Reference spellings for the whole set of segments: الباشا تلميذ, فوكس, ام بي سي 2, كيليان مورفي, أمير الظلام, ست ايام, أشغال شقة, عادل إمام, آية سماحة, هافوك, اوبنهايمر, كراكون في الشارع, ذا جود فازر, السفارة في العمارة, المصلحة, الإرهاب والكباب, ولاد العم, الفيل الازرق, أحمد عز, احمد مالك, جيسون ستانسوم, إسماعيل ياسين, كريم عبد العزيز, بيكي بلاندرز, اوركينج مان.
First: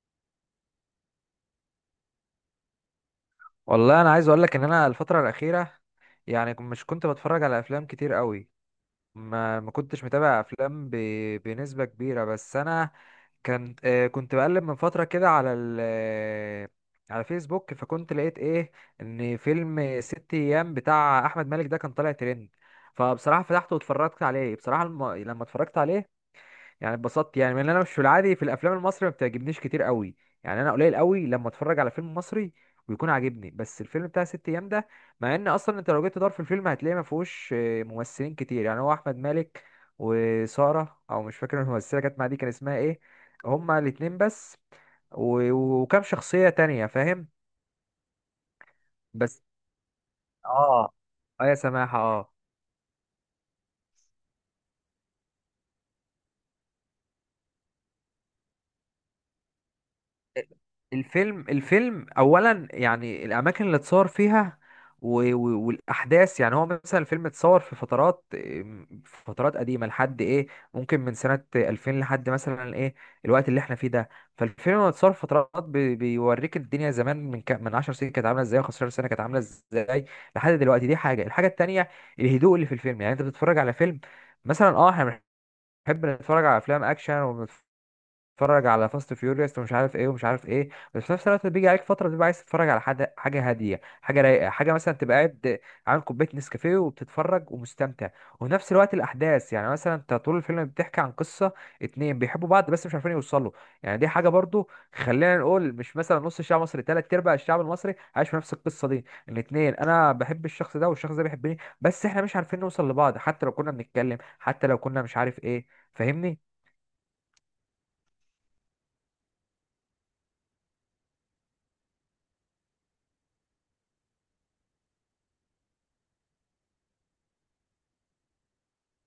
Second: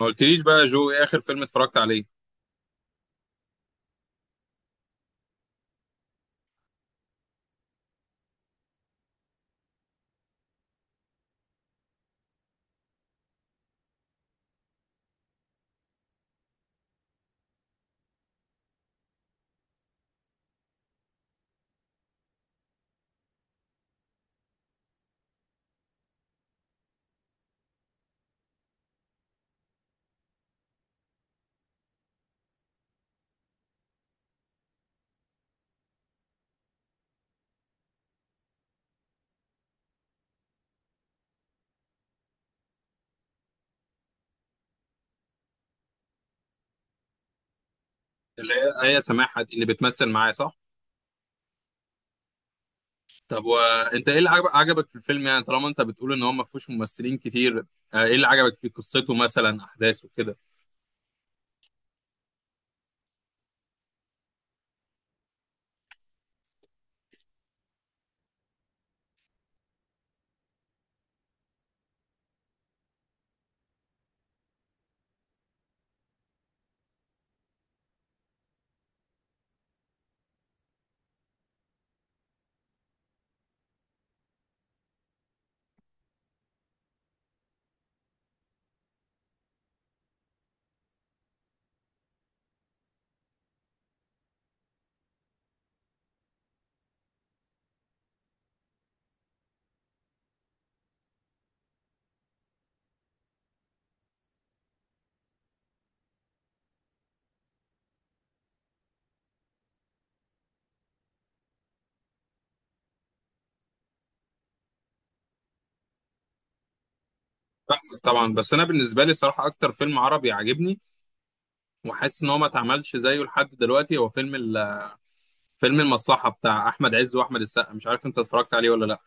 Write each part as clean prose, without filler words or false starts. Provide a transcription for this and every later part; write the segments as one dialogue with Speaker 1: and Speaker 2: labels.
Speaker 1: ما قلتليش بقى جو، ايه اخر فيلم اتفرجت عليه؟
Speaker 2: والله انا عايز اقول لك ان انا الفتره الاخيره. يعني مش كنت بتفرج على افلام كتير قوي. ما كنتش متابع افلام بنسبه كبيره، بس انا كان كنت بقلب من فتره كده على على فيسبوك، فكنت لقيت ايه؟ ان فيلم ست ايام بتاع احمد مالك ده كان طالع ترند. فبصراحه فتحته واتفرجت عليه. بصراحه لما اتفرجت عليه يعني اتبسطت. يعني من انا مش في العادي، في الافلام المصري ما بتعجبنيش كتير قوي. يعني انا قليل قوي لما اتفرج على فيلم مصري ويكون عاجبني، بس الفيلم بتاع ست ايام ده مع ان اصلا انت لو جيت تدور في الفيلم هتلاقيه ما فيهوش ممثلين كتير. يعني هو احمد مالك وسارة، او مش فاكر الممثله كانت مع دي كان اسمها ايه، هما الاتنين بس وكام شخصيه تانية، فاهم.
Speaker 1: اللي هي آية سماحة
Speaker 2: بس
Speaker 1: دي اللي بتمثل معايا، صح؟
Speaker 2: اه. اه يا سماحة، اه.
Speaker 1: طب وانت، ايه اللي عجبك في الفيلم؟ يعني طالما انت بتقول ان هو ما فيهوش ممثلين كتير، ايه اللي عجبك في قصته، مثلا احداثه كده؟
Speaker 2: الفيلم اولا يعني الاماكن اللي اتصور فيها والاحداث. يعني هو مثلا الفيلم اتصور في فترات، في فترات قديمه لحد ايه، ممكن من سنه 2000 لحد مثلا ايه، الوقت اللي احنا فيه ده. فالفيلم لما اتصور في فترات بيوريك الدنيا زمان من 10 سنين كانت عامله ازاي، و15 سنه كانت عامله ازاي، لحد دلوقتي. دي حاجه. الحاجه التانيه الهدوء اللي في الفيلم. يعني انت بتتفرج على فيلم، مثلا احنا بنحب نتفرج على افلام اكشن، تتفرج على فاست فيوريوس ومش عارف ايه ومش عارف ايه، بس في نفس الوقت بيجي عليك فتره بتبقى عايز تتفرج على حاجه، حاجه هاديه، حاجه رايقه، حاجه مثلا تبقى قاعد عامل كوبايه نسكافيه وبتتفرج ومستمتع. وفي نفس الوقت الاحداث، يعني مثلا انت طول الفيلم بتحكي عن قصه اتنين بيحبوا بعض بس مش عارفين يوصلوا. يعني دي حاجه برضو، خلينا نقول مش مثلا نص الشعب المصري، تلات ارباع الشعب المصري عايش في نفس القصه دي. الاتنين، انا بحب الشخص ده والشخص ده بيحبني، بس احنا مش عارفين نوصل لبعض، حتى لو كنا بنتكلم، حتى لو كنا مش عارف ايه. فاهمني.
Speaker 1: طبعا، بس انا بالنسبه لي صراحه اكتر فيلم عربي عاجبني وحاسس ان هو ما اتعملش زيه لحد دلوقتي هو فيلم المصلحه بتاع احمد عز واحمد السقا، مش عارف انت اتفرجت عليه ولا لا.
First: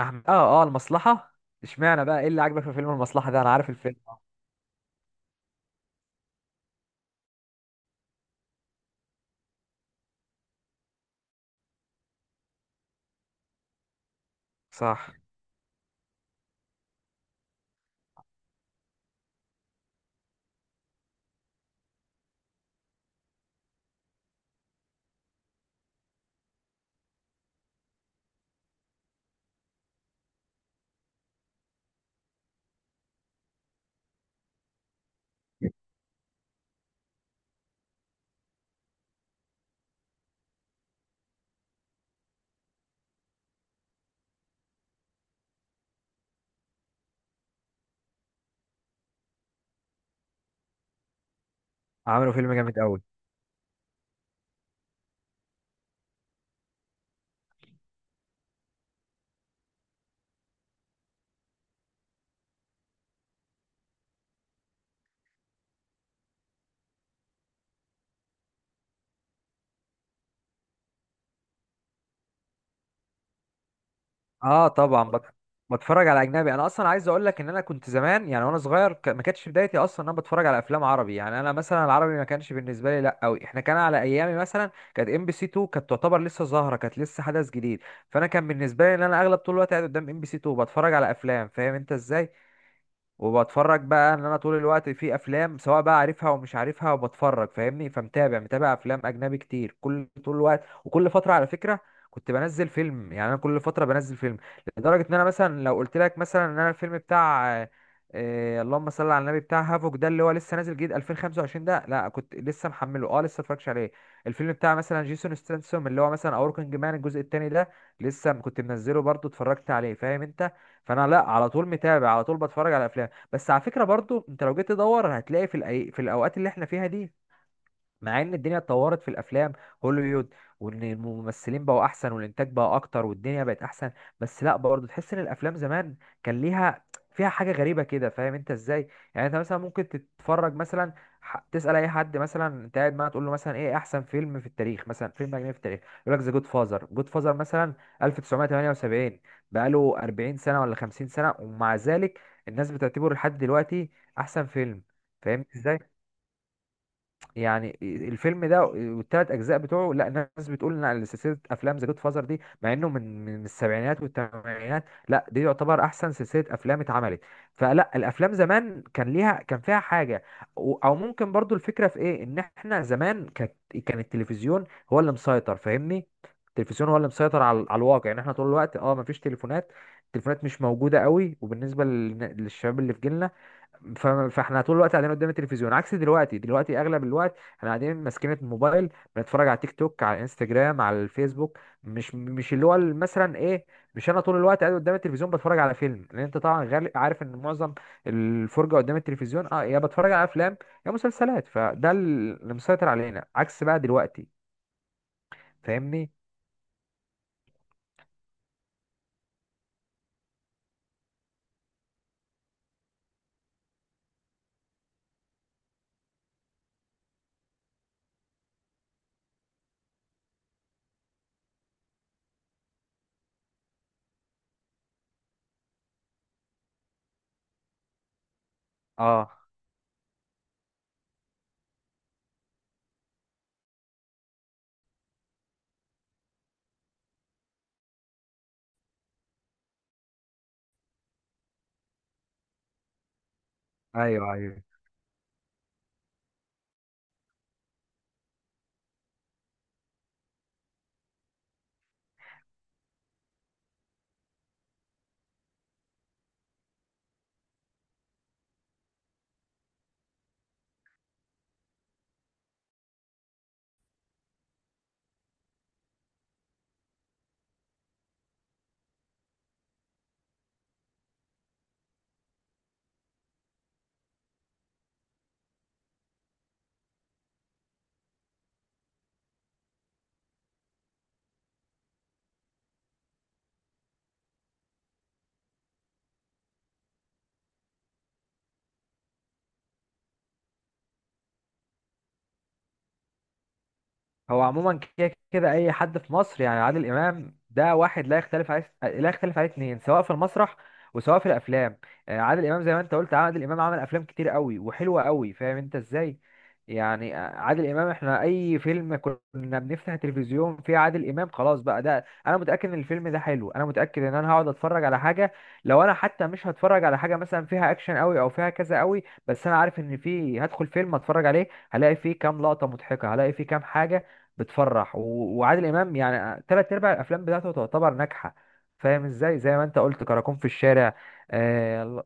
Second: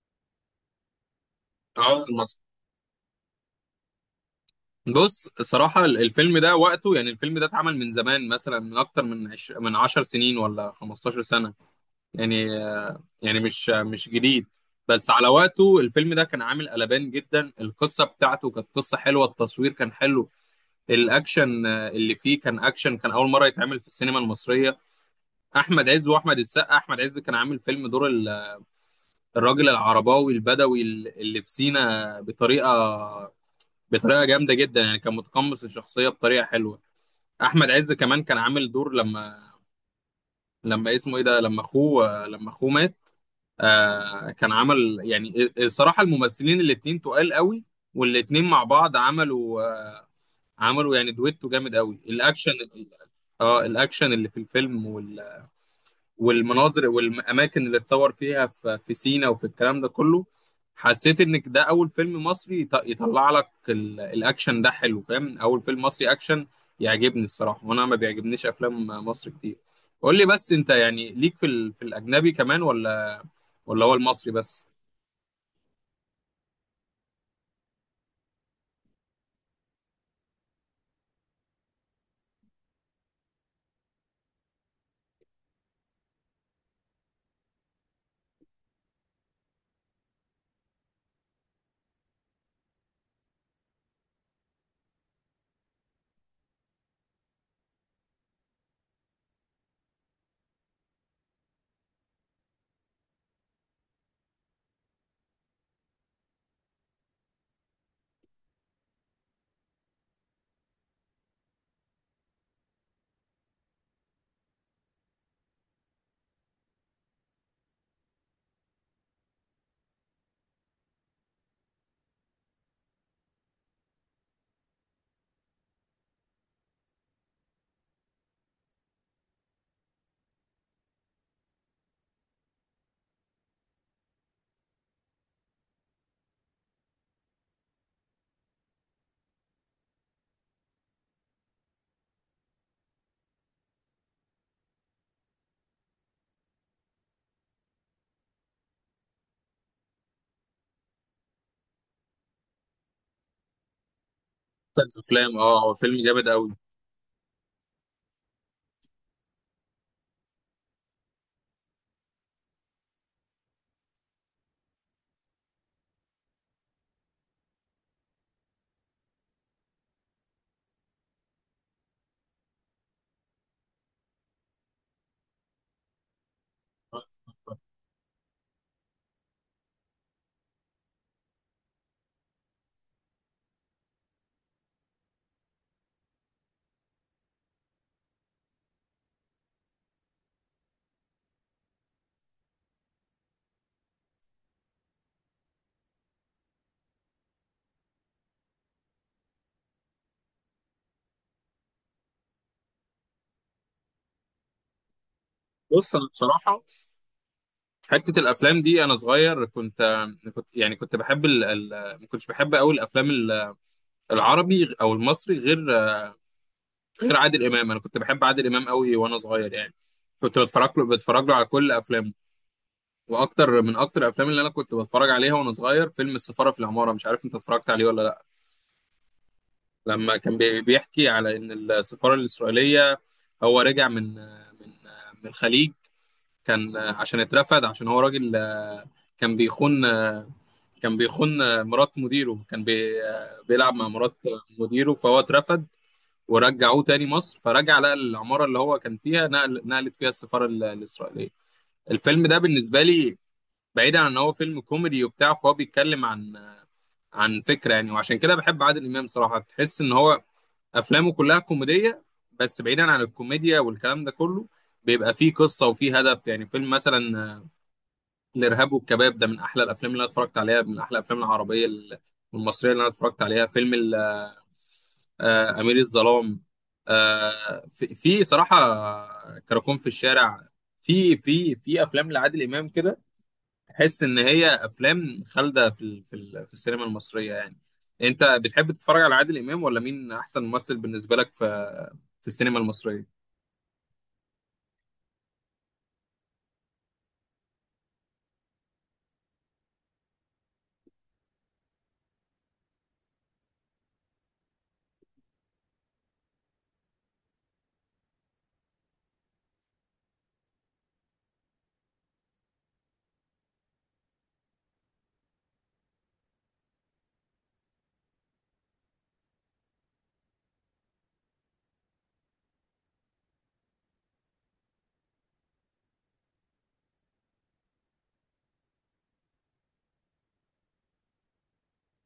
Speaker 2: احمد، اه. اه، المصلحه.
Speaker 1: اه،
Speaker 2: اشمعنى بقى؟ ايه اللي
Speaker 1: المصلحه.
Speaker 2: عاجبك في فيلم المصلحه ده؟ انا عارف الفيلم.
Speaker 1: بص الصراحه الفيلم ده وقته، يعني الفيلم ده اتعمل من زمان، مثلا من اكتر من 10 سنين ولا 15 سنه. يعني يعني مش جديد. بس
Speaker 2: صح.
Speaker 1: على وقته الفيلم ده كان عامل قلبان جدا، القصة بتاعته كانت قصة حلوة، التصوير كان حلو، الأكشن اللي فيه كان أكشن، كان أول مرة يتعمل في السينما المصرية. أحمد عز وأحمد السقا، أحمد عز كان عامل فيلم دور الراجل العرباوي البدوي اللي في سينا بطريقة جامدة جدا، يعني كان متقمص الشخصية بطريقة حلوة. أحمد عز كمان كان عامل دور لما اسمه إيه ده، لما أخوه، لما أخوه مات. آه، كان عمل، يعني الصراحة الممثلين الاتنين تقال قوي، والاتنين مع بعض عملوا، عملوا يعني دويتو جامد قوي.
Speaker 2: عملوا
Speaker 1: الأكشن،
Speaker 2: فيلم جامد قوي.
Speaker 1: اه الأكشن اللي في الفيلم والمناظر والأماكن اللي اتصور فيها في سينا وفي الكلام ده كله، حسيت إنك ده أول فيلم مصري يطلع لك الأكشن ده حلو، فاهم؟ أول فيلم مصري أكشن يعجبني الصراحة، وأنا ما بيعجبنيش أفلام مصر كتير. قول لي بس أنت، يعني ليك في الأجنبي كمان، ولا هو المصري
Speaker 2: اه
Speaker 1: بس؟
Speaker 2: طبعا بتفرج على اجنبي. انا اصلا عايز اقول لك ان انا كنت زمان، يعني وانا صغير ما كانتش بدايتي اصلا ان انا بتفرج على افلام عربي. يعني انا مثلا العربي ما كانش بالنسبه لي لا قوي. احنا كان على ايامي مثلا كانت ام بي سي 2 كانت تعتبر لسه ظاهره، كانت لسه حدث جديد. فانا كان بالنسبه لي ان انا اغلب طول الوقت قاعد قدام ام بي سي 2 بتفرج على افلام، فاهم انت ازاي. وبتفرج بقى ان انا طول الوقت في افلام، سواء بقى عارفها ومش عارفها وبتفرج، فاهمني. فمتابع، افلام اجنبي كتير كل طول الوقت. وكل فتره على فكره كنت بنزل فيلم. يعني انا كل فتره بنزل فيلم، لدرجه ان انا مثلا لو قلت لك مثلا ان انا الفيلم بتاع اللهم صل على النبي، بتاع هافوك ده اللي هو لسه نازل جديد 2025 ده، لا كنت لسه محمله، لسه متفرجش عليه. الفيلم بتاع مثلا جيسون ستانسوم اللي هو مثلا اوركينج مان الجزء التاني ده لسه كنت منزله برضه اتفرجت عليه، فاهم انت. فانا لا، على طول متابع، على طول بتفرج على افلام. بس على فكرة برضو انت لو جيت تدور هتلاقي في الاوقات اللي احنا فيها دي، مع ان الدنيا اتطورت في الافلام، هوليوود، وان الممثلين بقوا احسن والانتاج بقى اكتر والدنيا بقت احسن، بس لا برضه تحس ان الافلام زمان كان ليها، فيها حاجه غريبه كده، فاهم انت ازاي. يعني انت مثلا ممكن تتفرج مثلا تسال اي حد مثلا انت قاعد معاه، تقول له مثلا ايه احسن فيلم في التاريخ، مثلا فيلم اجنبي في التاريخ، يقول لك ذا جود فازر. جود فازر مثلا 1978، بقاله 40 سنه ولا 50 سنه، ومع ذلك الناس بتعتبره لحد دلوقتي احسن فيلم.
Speaker 1: الافلام،
Speaker 2: فاهم
Speaker 1: اه هو
Speaker 2: ازاي؟
Speaker 1: فيلم جامد قوي.
Speaker 2: يعني الفيلم ده والتلات اجزاء بتوعه، لا ناس بتقول ان على سلسله افلام ذا جود فازر دي، مع انه من السبعينات والثمانينات، لا دي يعتبر احسن سلسله افلام اتعملت. فلا الافلام زمان كان ليها، كان فيها حاجه، او ممكن برضو الفكره في ايه، ان احنا زمان كانت، كان التلفزيون هو اللي مسيطر، فاهمني. التلفزيون هو اللي مسيطر على الواقع. يعني احنا طول الوقت مفيش تليفونات، التليفونات مش موجوده قوي، وبالنسبه للشباب اللي في جيلنا، فاحنا طول الوقت قاعدين قدام التلفزيون، عكس دلوقتي. دلوقتي اغلب الوقت احنا قاعدين ماسكين الموبايل، بنتفرج على تيك توك، على انستجرام، على الفيسبوك. مش اللي هو مثلا ايه، مش انا طول الوقت قاعد قدام التلفزيون بتفرج على فيلم، لان انت طبعا عارف ان معظم الفرجه قدام التلفزيون يا بتفرج على افلام، يا مسلسلات، فده اللي مسيطر علينا عكس بقى دلوقتي.
Speaker 1: بص انا
Speaker 2: فاهمني.
Speaker 1: بصراحه، حته الافلام دي انا صغير كنت يعني كنت بحب ما كنتش بحب قوي الافلام العربي او المصري غير عادل امام. انا كنت بحب عادل امام قوي وانا صغير، يعني كنت بتفرج له على كل افلامه. واكتر من اكتر الافلام اللي انا كنت بتفرج عليها وانا صغير فيلم السفاره في العماره، مش عارف انت اتفرجت عليه ولا لا.
Speaker 2: اه،
Speaker 1: لما كان بيحكي على ان السفاره الاسرائيليه، هو رجع من الخليج. كان عشان اترفد، عشان هو راجل، كان بيخون، مرات مديره، كان بي آه، بيلعب مع مرات
Speaker 2: ايوه، ايوه.
Speaker 1: مديره، فهو اترفد. ورجعوه تاني مصر، فرجع لقى العمارة اللي هو كان فيها نقلت فيها السفارة الإسرائيلية. الفيلم ده بالنسبة لي، بعيدا عن ان هو فيلم كوميدي وبتاع، فهو بيتكلم عن عن فكرة يعني، وعشان كده بحب عادل إمام صراحة. تحس ان هو افلامه كلها كوميدية، بس بعيدا عن الكوميديا والكلام ده كله بيبقى فيه قصة وفيه هدف. يعني فيلم مثلا الارهاب والكباب ده من احلى الافلام اللي انا اتفرجت عليها، من احلى الافلام العربيه والمصريه اللي انا اتفرجت عليها. فيلم امير الظلام، في صراحه كراكون في الشارع. في افلام لعادل امام كده، تحس ان هي افلام خالده في السينما المصريه. يعني انت بتحب تتفرج على عادل امام، ولا مين احسن ممثل بالنسبه لك في في السينما المصريه؟
Speaker 2: هو عموما كده كده اي حد في مصر يعني عادل امام ده واحد لا يختلف عليه، لا يختلف عليه اتنين، سواء في المسرح وسواء في الافلام. عادل امام، زي ما انت قلت، عادل امام عمل افلام كتير قوي وحلوه قوي، فاهم انت ازاي. يعني عادل امام احنا اي فيلم كنا بنفتح التلفزيون فيه عادل امام خلاص بقى ده انا متاكد ان الفيلم ده حلو، انا متاكد ان انا هقعد اتفرج على حاجه، لو انا حتى مش هتفرج على حاجه مثلا فيها اكشن قوي او فيها كذا قوي، بس انا عارف ان فيه، هدخل فيلم اتفرج عليه هلاقي فيه كام لقطه مضحكه، هلاقي فيه كام حاجه بتفرح. وعادل امام يعني تلات ارباع الافلام بتاعته تعتبر ناجحه، فاهم ازاي. زي ما انت قلت كراكون في الشارع، آه ال-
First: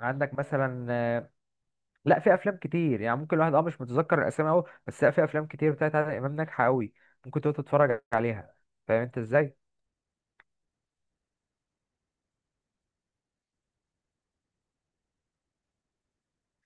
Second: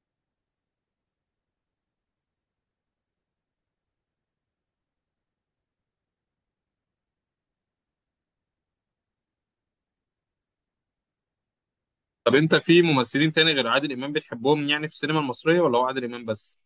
Speaker 2: عندك مثلا، لا في افلام كتير. يعني ممكن الواحد مش متذكر الاسامي قوي، بس لا في افلام كتير بتاعت عادل امام ناجحه قوي، ممكن تقعد تتفرج عليها، فاهم انت ازاي.
Speaker 1: طب انت في ممثلين تاني غير عادل امام بتحبهم يعني في السينما المصريه، ولا هو عادل امام بس؟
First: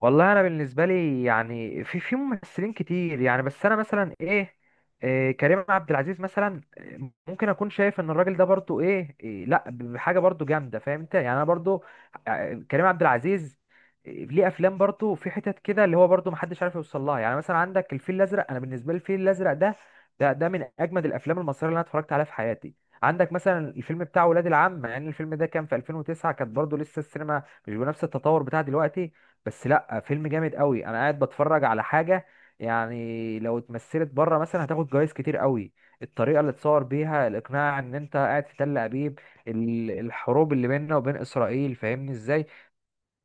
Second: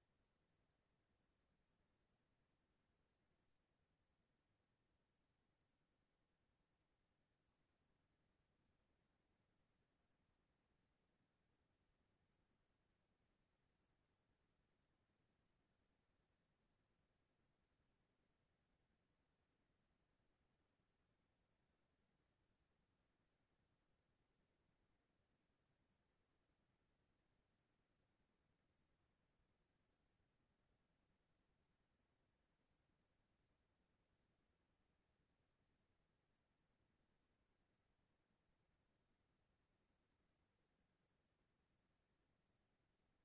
Speaker 2: والله انا بالنسبه لي يعني في ممثلين كتير يعني، بس انا مثلا ايه, إيه كريم عبد العزيز مثلا، ممكن اكون شايف ان الراجل ده برضو ايه, إيه لا بحاجه برضو جامده، فاهم انت. يعني انا برضو كريم عبد العزيز، ليه افلام برضو في حتت كده اللي هو برضو محدش عارف يوصل لها. يعني مثلا عندك الفيل الازرق. انا بالنسبه لي الفيل الازرق ده من اجمد الافلام المصريه اللي انا اتفرجت عليها في حياتي. عندك مثلا الفيلم بتاع ولاد العم، يعني الفيلم ده كان في 2009، كانت برضو لسه السينما مش بنفس التطور بتاع دلوقتي، بس لا فيلم جامد قوي. انا قاعد بتفرج على حاجه، يعني لو اتمثلت بره مثلا هتاخد جوائز كتير قوي. الطريقه اللي اتصور بيها، الاقناع ان انت قاعد في تل ابيب، الحروب اللي بيننا وبين اسرائيل، فاهمني ازاي.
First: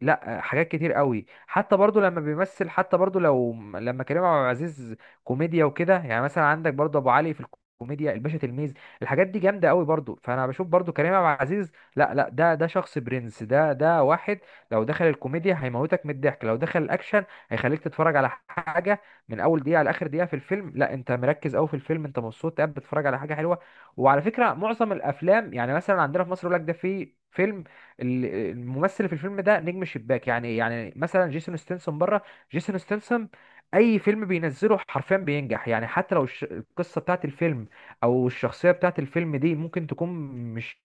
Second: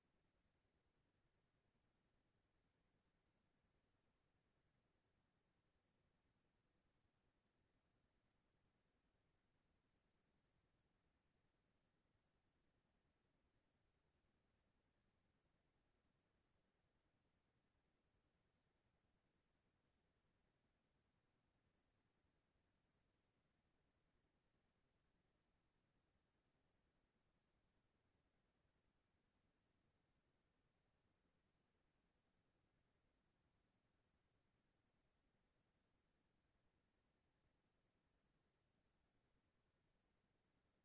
Speaker 2: لا حاجات كتير قوي حتى برضو لما بيمثل، حتى برضو لما كريم عبد العزيز كوميديا وكده، يعني مثلا عندك برضو ابو علي في الكوميديا، الباشا تلميذ، الحاجات دي جامده قوي برضو، فانا بشوف برضو كريم عبد العزيز لا لا، ده شخص برنس، ده واحد لو دخل الكوميديا هيموتك من الضحك، لو دخل الاكشن هيخليك تتفرج على حاجه من اول دقيقه لاخر دقيقه في الفيلم. لا انت مركز قوي في الفيلم، انت مبسوط قاعد بتتفرج على حاجه حلوه. وعلى فكره معظم الافلام يعني مثلا عندنا في مصر يقول لك ده في فيلم، ال- الممثل في الفيلم ده نجم شباك. يعني مثلا جيسون ستنسون بره، جيسون ستنسون اي فيلم بينزله حرفيا بينجح. يعني حتى لو القصه بتاعت الفيلم او الشخصيه بتاعت الفيلم دي ممكن تكون مش،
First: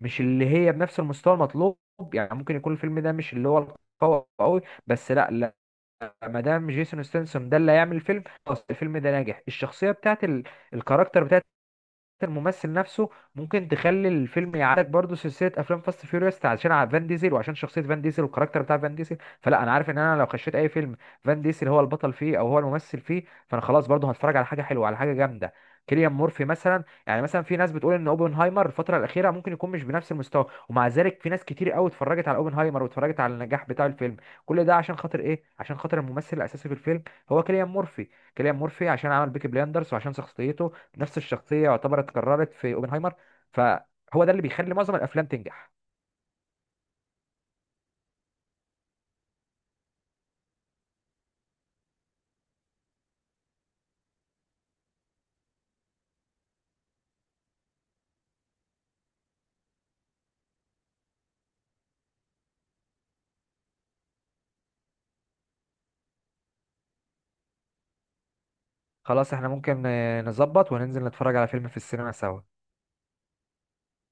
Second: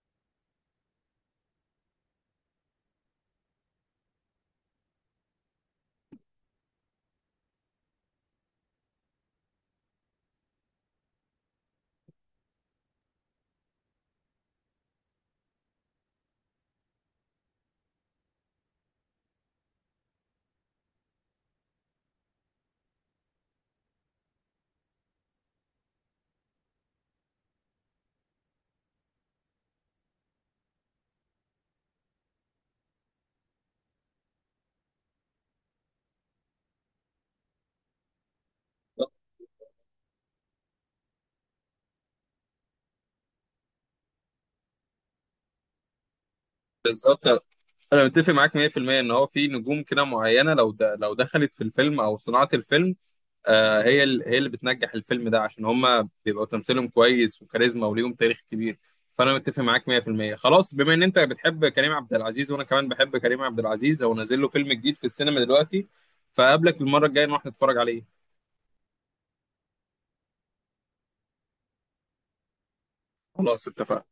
Speaker 2: اللي هي بنفس المستوى المطلوب. يعني ممكن يكون الفيلم ده مش اللي هو القوي قوي، بس لا لا، ما دام جيسون ستنسون ده اللي هيعمل الفيلم خلاص الفيلم ده ناجح. الشخصيه بتاعت الكاركتر، الممثل نفسه ممكن تخلي الفيلم يعالج برضه. سلسله افلام فاست فيوريوس عشان على فان ديزل وعشان شخصيه فان ديزل والكاركتر بتاع فان ديزل، فلا انا عارف ان انا لو خشيت اي فيلم فان ديزل هو البطل فيه او هو الممثل فيه، فانا خلاص برضه هتفرج على حاجه حلوه، على حاجه جامده. كيليان مورفي مثلا، يعني مثلا في ناس بتقول ان اوبنهايمر الفتره الاخيره ممكن يكون مش بنفس المستوى، ومع ذلك في ناس كتير قوي اتفرجت على اوبنهايمر، واتفرجت على النجاح بتاع الفيلم. كل ده عشان خاطر ايه؟ عشان خاطر الممثل الاساسي في الفيلم، هو كيليان مورفي. كيليان مورفي عشان عمل بيكي بلاندرز وعشان شخصيته نفس الشخصيه يعتبر اتكررت في اوبنهايمر، فهو ده اللي بيخلي معظم الافلام تنجح.
Speaker 1: بالظبط، انا متفق معاك 100% ان هو في نجوم كده معينه لو دخلت في الفيلم او صناعه الفيلم. آه، هي اللي بتنجح الفيلم ده، عشان هم بيبقوا تمثيلهم كويس وكاريزما وليهم تاريخ كبير. فانا متفق معاك 100%. خلاص، بما ان انت بتحب كريم عبد العزيز وانا كمان بحب كريم عبد العزيز او نازل له فيلم جديد في السينما دلوقتي، فقابلك المره الجايه نروح نتفرج عليه.
Speaker 2: خلاص احنا ممكن نظبط وننزل نتفرج على فيلم في السينما سوا.
Speaker 1: خلاص اتفقنا.